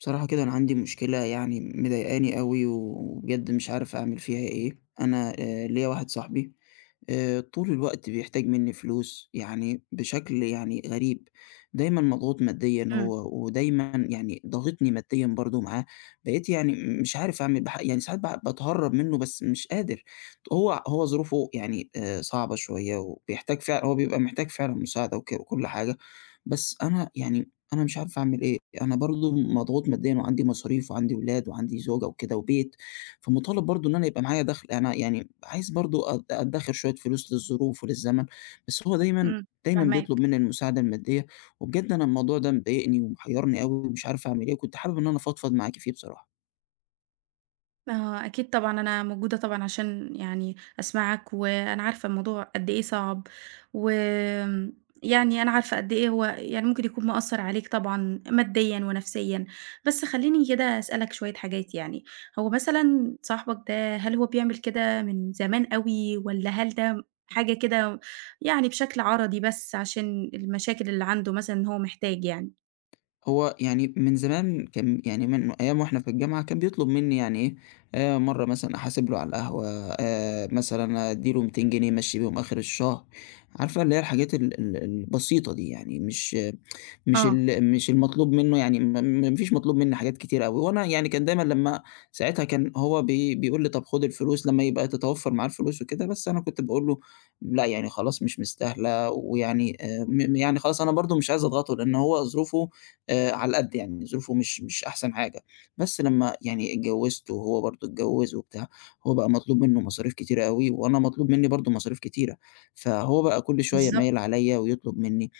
بصراحة كده أنا عندي مشكلة يعني مضايقاني أوي، وبجد مش عارف أعمل فيها إيه. أنا ليّا واحد صاحبي طول الوقت بيحتاج منّي فلوس، يعني بشكل يعني غريب. دايمًا مضغوط ماديًا إمم، هو، ودايمًا يعني ضاغطني ماديًا برضه معاه. بقيت يعني مش عارف أعمل يعني ساعات باتهرّب منّه بس مش قادر. هو ظروفه يعني صعبة شوية، وبيحتاج هو بيبقى محتاج فعلًا مساعدة وكل حاجة. بس أنا يعني أنا مش عارف أعمل إيه، أنا برضه مضغوط ماديًا وعندي مصاريف وعندي ولاد وعندي زوجة وكده وبيت. فمطالب برضه إن أنا يبقى معايا دخْل، أنا يعني عايز برضه أدّخر شوية فلوس للظروف وللزمن. بس هو دايمًا، إمم، دايمًا بيطلب فاهماك. مني المساعدة المادية. وبجد أنا الموضوع ده مضايقني ومحيّرني أوي ومش عارف أعمل إيه، وكنت حابب إن أنا أفضفض معاكِ فيه بصراحة. آه، أكيد طبعًا أنا موجودة طبعًا عشان يعني أسمعك، وأنا عارفة الموضوع قد إيه صعب، وآمم، يعني أنا عارفة قد إيه هو يعني ممكن يكون مأثّر عليك طبعًا ماديًا ونفسيًا. بس خلّيني كده أسألك شوية حاجات يعني، هو مثلًا صاحبك ده هل هو بيعمل كده من زمان أوي، والّا هل ده حاجة كده يعني بشكل عَرَضي بس عشان المشاكل اللي عنده مثلًا إن هو محتاج يعني؟ هو يعني من زمان كان يعني من أيام وإحنا في الجامعة كان بيطلب منّي يعني إيه. مرّة مثلًا أحاسب له على القهوة، مثلًا أدّي له 200 جنيه يمشّي بيهم آخر الشهر. عارفة اللي هي الحاجات ال البسيطة دي يعني آه، مش المطلوب منّه يعني ما فيش مطلوب منّي حاجات كتير أوي، وأنا يعني كان دايمًا لمّا ساعتها كان هو بيقول لي: "طَب خُد الفلوس لمّا يبقى تتوفّر معاه الفلوس وكده." بس أنا كنت باقول له: "لأ، يعني خلاص مش مستاهلة." ويعني م يعني خلاص أنا برضه مش عايز أضغطه، لإن هو ظروفه على القد يعني، ظروفه مش أحسن حاجة. بس لمّا يعني اتجوّزت وهو برضه اتجوّز وبتاع، هو بقى مطلوب منّه مصاريف كتيرة أوي وأنا مطلوب منّي برضه مصاريف كتيرة، فهو بقى كل شوية بالضبط، مايل عليّا ويطلب منّي.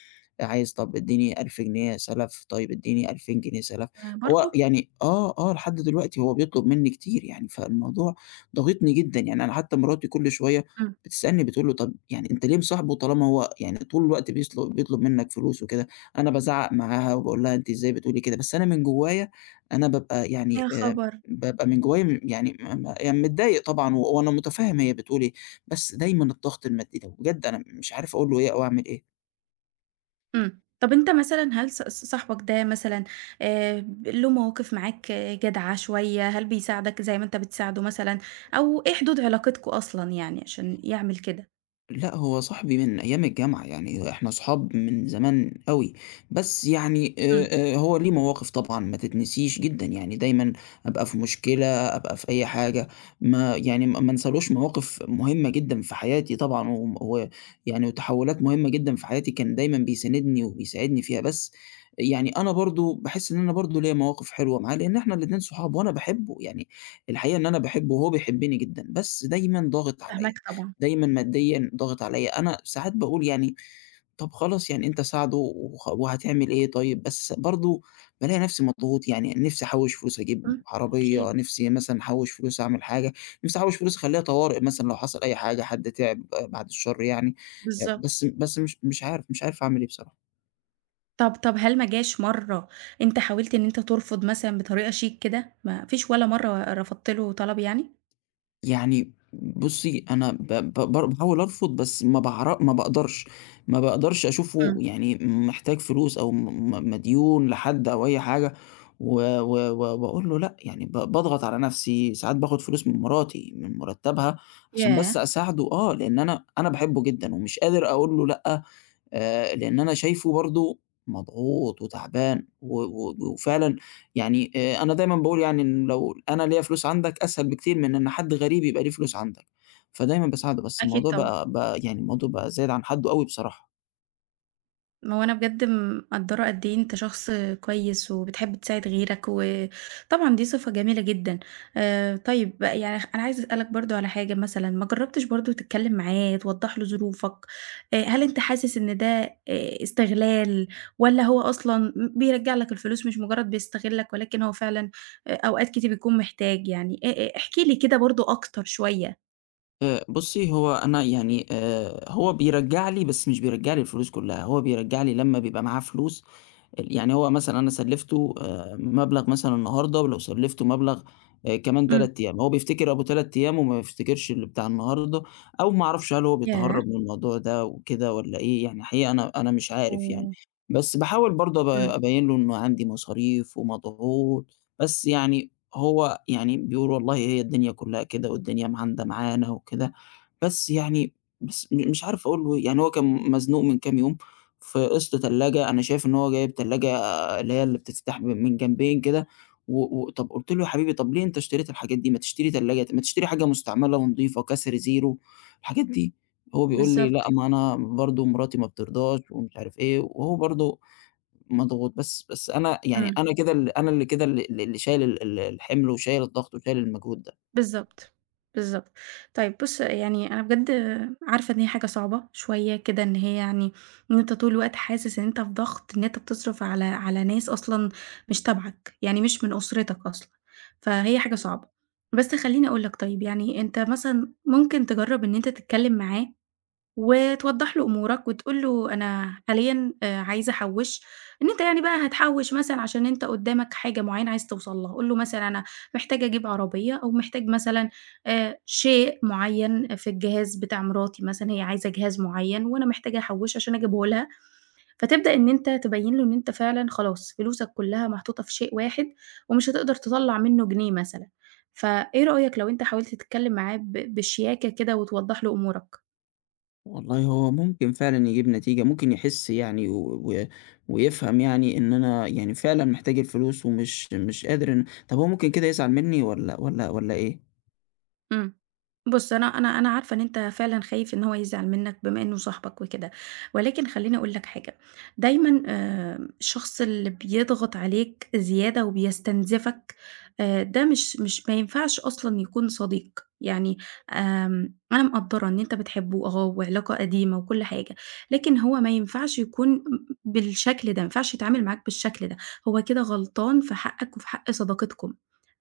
عايز طب ادّيني 1000 جنيه سَلَف، طيب ادّيني 2000 جنيه سَلَف. برضه؟ هو يعني آه، آه، لحد دلوقتي هو بيطلب منّي كتير يعني، فالموضوع ضاغطني جدًا، يعني أنا حتى مراتي كل شوية إمم. بتسألني بتقول له: "طب يعني أنت ليه مصاحبه طالما هو يعني طول الوقت بيطلب منّك فلوس وكده؟" أنا بازعّق معاها وباقول لها: "أنتِ إزاي بتقولي كده؟" بس أنا من جوايا أنا بابقى يعني يا خبر! بابقى من جوايا م يعني م م يعني متضايق طبعًا و وأنا مُتفهِّم هي بتقول إيه، بس دايمًا الضغط المادي ده، بجد أنا مش عارف أقول له إيه أو أعمل إيه. إمم. طَب أنت مثلًا هل ص ص صاحبك ده مثلًا ب له مواقف معاك جدعة شوية، هل بيساعدك زي ما أنت بتساعده مثلًا، أو إيه حدود علاقتكم أصلًا يعني عشان يعمل كده؟ لأ، هو صاحبي من أيام الجامعة، يعني إحنا صحاب من زمان أوي، بس يعني إمم، هو ليه مواقف طبعًا ما تتنسيش جدًا، يعني دايمًا أبقى في مشكلة، أبقى في أي حاجة، ما يعني ما ما انسالوش مواقف مهمة جدًا في حياتي طبعًا، ويعني وتحولات مهمة جدًا في حياتي، كان دايمًا بيساندني وبيساعدني فيها، بس يعني أنا برضه باحس إن أنا برضه ليّا مواقف حلوة معاه، لإن إحنا الاتنين صحاب، وأنا باحبه، يعني الحقيقة إن أنا باحبه وهو بيحبني جدًا، بس دايمًا ضاغط عليَّ. فاهماك طبعًا. دايمًا ماديًا ضاغط عليَّ، أنا ساعات باقول يعني طَب خلاص يعني أنت ساعده وهتعمل إيه طيب؟ بس برضه بالاقي نفسي مضغوط، يعني نفسي أحوّش فلوس أجيب إمم، عربية، أكيد، نفسي مثلًا أحوّش فلوس أعمل حاجة، نفسي أحوّش فلوس أخلّيها طوارئ مثلًا لو حصل أي حاجة، حد تعب آه، بعد الشر يعني. آه، بالضبط. بس مش عارف، مش عارف أعمل إيه بصراحة. طَب هل ما جاش مرّة أنت حاولت إن أنت ترفض مثلًا بطريقة شيك كده، ما فيش ولا مرّة رفضت له طلب يعني؟ يعني بُصّي، أنا ب ب بار باحاول أرفض بس ما باقدرش، ما باقدرش أشوفه إمم، يعني محتاج فلوس أو م م مديون لحد أو أي حاجة و و و وأقول له لأ، يعني باضغط على نَفْسي، ساعات باخُد فلوس من مراتي، من مُرتّبها عشان بس ياه! أساعده آه، لإن أنا باحبه جدًا ومش قادر أقول له لأ لإن أنا شايفه برضه مضغوط وتعبان و و وفعلًا يعني أنا دايمًا باقول يعني إن لو أنا ليّا فلوس عندك أسهل بكتير من إن حد غريب يبقى ليه فلوس عندك، فدايمًا باساعده، بس أكيد الموضوع طبعًا. بقى يعني الموضوع بقى زايد عن حدّه أوي بصراحة. ما هو أنا بجد مقدّرة قد إيه أنت شخص كويس وبتحب تساعد غيرك، وطبعًا دي صفة جميلة جدًا. طيب بقى يعني أنا عايزة أسألك برضه على حاجة مثلًا، ما جرّبتش برضه تتكلّم معاه، توضّح له ظروفك؟ هل أنت حاسس إن ده استغلال والّا هو أصلًا بيرجّع لك الفلوس مش مجرّد بيستغلّك ولكن هو فعلًا أوقات كتير بيكون محتاج يعني؟ احكِ لي كده برضه أكتر شوية. بُصّي، هو أنا يعني هو بيرجّع لي بس مش بيرجّع لي الفلوس كلّها، هو بيرجّع لي لمّا بيبقى معاه فلوس يعني هو مثلًا أنا سلّفته مبلغ مثلًا النهارده، ولو سلّفته مبلغ كمان إمم. 3 أيام، هو بيفتكر أبو 3 أيام وما بيفتكرش اللي بتاع النهارده، أو ما أعرفش هل هو ياه! بيتهرّب من الموضوع ده وكده والّا إيه، يعني حقيقة أنا مش عارف يعني. أوه! بس باحاول برضه إمم. أبيّن له إنه عندي مصاريف ومضغوط، بس يعني هو يعني بيقول والله هي الدنيا كلّها كده والدنيا معاندة معانا وكده، بس يعني بس مش عارف أقول له إيه، يعني هو كان مزنوق من كام يوم في قسط تلاجة، أنا شايف إن هو جايب تلاجة آه، اللي هي اللي بتتفتح من جنبين كده، و و طب قُلت له: "يا حبيبي طب ليه أنت اشتريت الحاجات دي؟ ما تشتري تلاجة ما تشتري حاجة مستعملة ونضيفة كسر زيرو الحاجات دي." هو بيقول لي: بالضبط. "لأ ما أنا برضه مراتي ما بترضاش." ومش عارف إيه، وهو برضه مضغوط، بس أنا يعني إمم. أنا كده ال أنا اللي كده ال اللي شايل ال ال الحمل وشايل الضغط وشايل المجهود ده. بالضبط، بالضبط. طيب بُص، يعني أنا بجد عارفة إن هي حاجة صعبة شوية كده، إن هي يعني إن أنت طول الوقت حاسس إن أنت في ضغط، إن أنت بتصرف على على ناس أصلًا مش تبعك، يعني مش من أسرتك أصلًا، فهي حاجة صعبة. بس خلّيني أقول لك طيب، يعني أنت مثلًا ممكن تجرّب إن أنت تتكلم معاه وتوضّح له أمورك وتقول له أنا حاليًا عايز أحوّش، إن أنت يعني بقى هتحوّش مثلًا عشان أنت قدّامك حاجة معيّنة عايز توصل لها، قُل له مثلًا أنا محتاج أجيب عربية أو محتاج مثلًا شيء معيّن في الجهاز بتاع مراتي مثلًا، هي عايزة جهاز معيّن وأنا محتاجة أحوّشه عشان أجيبه لها، فتبدأ إن أنت تبيّن له إن أنت فعلًا خلاص فلوسك كلّها محطوطة في شيء واحد ومش هتقدر تطلّع منّه جنيه مثلًا، فإيه رأيك لو أنت حاولت تتكلّم معاه بشياكة كده وتوضّح له أمورك؟ والله هو ممكن فعلًا يجيب نتيجة، ممكن يحس يعني و و ويفهم يعني إن أنا يعني فعلًا محتاج الفلوس ومش مش قادر إن طب هو ممكن كده يزعل منّي والّا إيه؟ إمم. بُص، أنا عارفة إن أنت فعلًا خايف إن هو يزعل منّك بما إنه صاحبك وكده، ولكن خلّيني أقول لك حاجة، دايمًا الشخص اللي بيضغط عليك زيادة وبيستنزفك ده مش مش ما ينفعش أصلًا يكون صديق، يعني أنا مقدّرة إن أنت بتحبه وعلاقة قديمة وكل حاجة، لكن هو ما ينفعش يكون بالشكل ده، ما ينفعش يتعامل معاك بالشكل ده، هو كده غلطان في حقك وفي حق صداقتكم،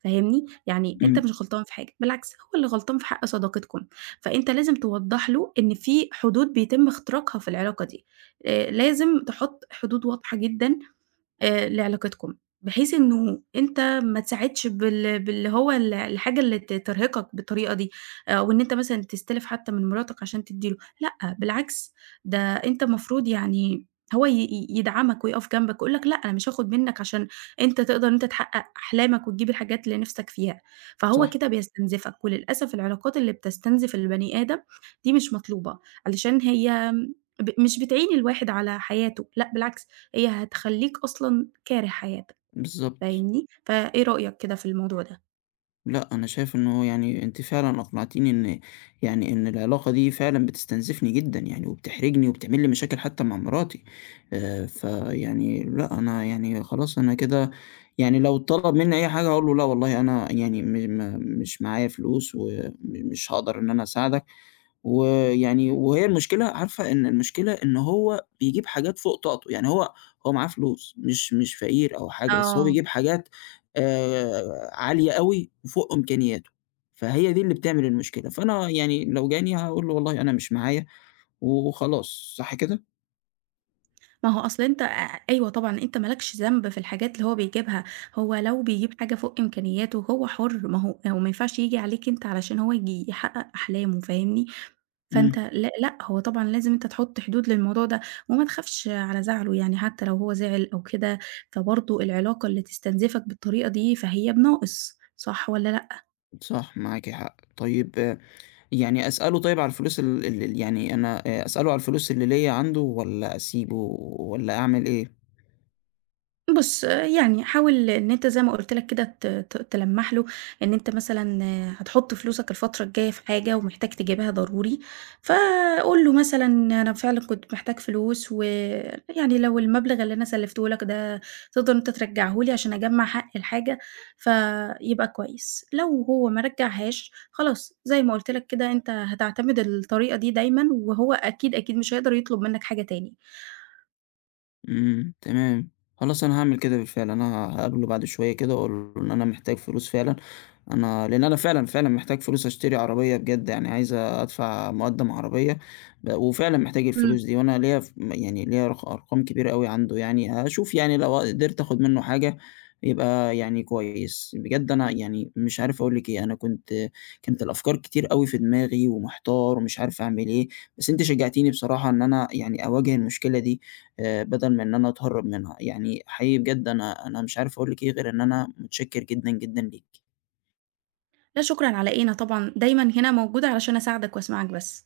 فاهمني؟ يعني أنت إمم، مش غلطان في حاجة، بالعكس هو اللي غلطان في حق صداقتكم، فأنت لازم توضّح له إن في حدود بيتم اختراقها في العلاقة دي، لازم تحُط حدود واضحة جدًا لعلاقتكم، بحيث إنه أنت ما تساعدش باللي هو الحاجة اللي ترهقك بالطريقة دي، آه، أو إن أنت مثلًا تستلف حتى من مراتك عشان تدّي له، لأ بالعكس، ده أنت المفروض يعني هو ي ي يدعمك ويقف جنبك ويقول لك لأ أنا مش هاخد منك عشان أنت تقدر إن أنت تحقق أحلامك وتجيب الحاجات اللي نِفْسك فيها، فهو صح، كده بيستنزفك، وللأسف العلاقات اللي بتستنزف البني آدم دي مش مطلوبة، علشان هي مش بتعين الواحد على حياته، لأ بالعكس هي هتخلّيك أصلًا كاره حياتك، بالضبط. فاهمني؟ فإيه رأيك كده في الموضوع ده؟ لأ، أنا شايف إنه يعني أنتِ فعلًا أقنعتيني إن يعني إن العلاقة دي فعلًا بتستنزفني جدًا يعني وبتحرجني وبتعمل لي مشاكل حتى مع مراتي. فيعني لأ، أنا يعني خلاص أنا كده يعني لو طلب منّي أي حاجة هاقول له لأ والله أنا يعني م ما مش معايا فلوس مش هاقدر إن أنا أساعدك، ويعني وهي المشكلة عارفة إن المشكلة إن هو بيجيب حاجات فوق طاقته، يعني هو معاه فلوس مش فقير أو حاجة، بس هو آه. بيجيب حاجات آآ عالية أوي وفوق إمكانياته، فهي دي اللي بتعمل المشكلة، فأنا يعني لو جاني هاقول له والله أنا مش معايا وخلاص، صح كده؟ ما هو أصل أنت أيوه طبعًا، أنت ما لكش ذنب في الحاجات اللي هو بيجيبها، هو لو بيجيب حاجة فوق إمكانياته هو حُر، ما هو ما ينفعش ييجي عليك أنت علشان هو ييجي يحقق أحلامه، فاهمني؟ فأنت إمم، لأ، لأ، هو طبعًا لازم أنت تحُط حدود للموضوع ده، وما تخافش على زعله يعني حتى لو هو زعل أو كده، فبرضه العلاقة اللي تستنزفك بالطريقة دي فهي بناقص، صح والّا لأ؟ صح معاكِ حق، طيب يعني أسأله طيب على الفلوس ال ال ال يعني أنا أسأله على الفلوس اللي ليّا عنده والّا أسيبه والّا أعمل إيه؟ بُص، يعني حاول إن أنت زي ما قُلت لك كده ت ت تلمّح له إن أنت مثلًا هتحُط فلوسك الفترة الجاية في حاجة ومحتاج تجيبها ضروري، فقُل له مثلًا أنا فعلًا كنت محتاج فلوس ويعني لو المبلغ اللي أنا سلِّفته لك ده تقدر إن أنت ترجّعه لي عشان أجمّع حق الحاجة، فيبقى كويس. لو هو ما رجّعهاش، خلاص زي ما قُلت لك كده أنت هتعتمد الطريقة دي دايمًا وهو أكيد، أكيد مش هيقدر يطلب منّك حاجة تاني. إمم، تمام، خلاص أنا هاعمل كده بالفعل، أنا هاقابله بعد شوية كده وأقول له إن أنا محتاج فلوس فعلًا. لإن أنا فعلًا، فعلًا محتاج فلوس أشتري عربية بجد، يعني عايز أدفع مُقدّم عربية، وفعلًا محتاج إمم. الفلوس دي، وأنا ليّا ف م يعني ليّا أرقام كبيرة أوي عنده يعني، هاشوف يعني لو قدرت آخُد منّه حاجة يبقى يعني كويس. بجد أنا يعني مش عارف أقول لِك إيه، أنا كانت الأفكار كتير أوي في دماغي ومحتار ومش عارف أعمل إيه، بس أنتِ شجّعتيني بصراحة إن أنا يعني أواجه المشكلة دي بدل من إن أنا أتهرّب منها، يعني حقيقي بجد أنا مش عارف أقول لِك إيه غير إن أنا متشكّر جدًا، جدًا ليكِ. لا شكرًا على إيه، أنا طبعًا دايمًا هنا موجودة علشان أساعدك وأسمعك بس.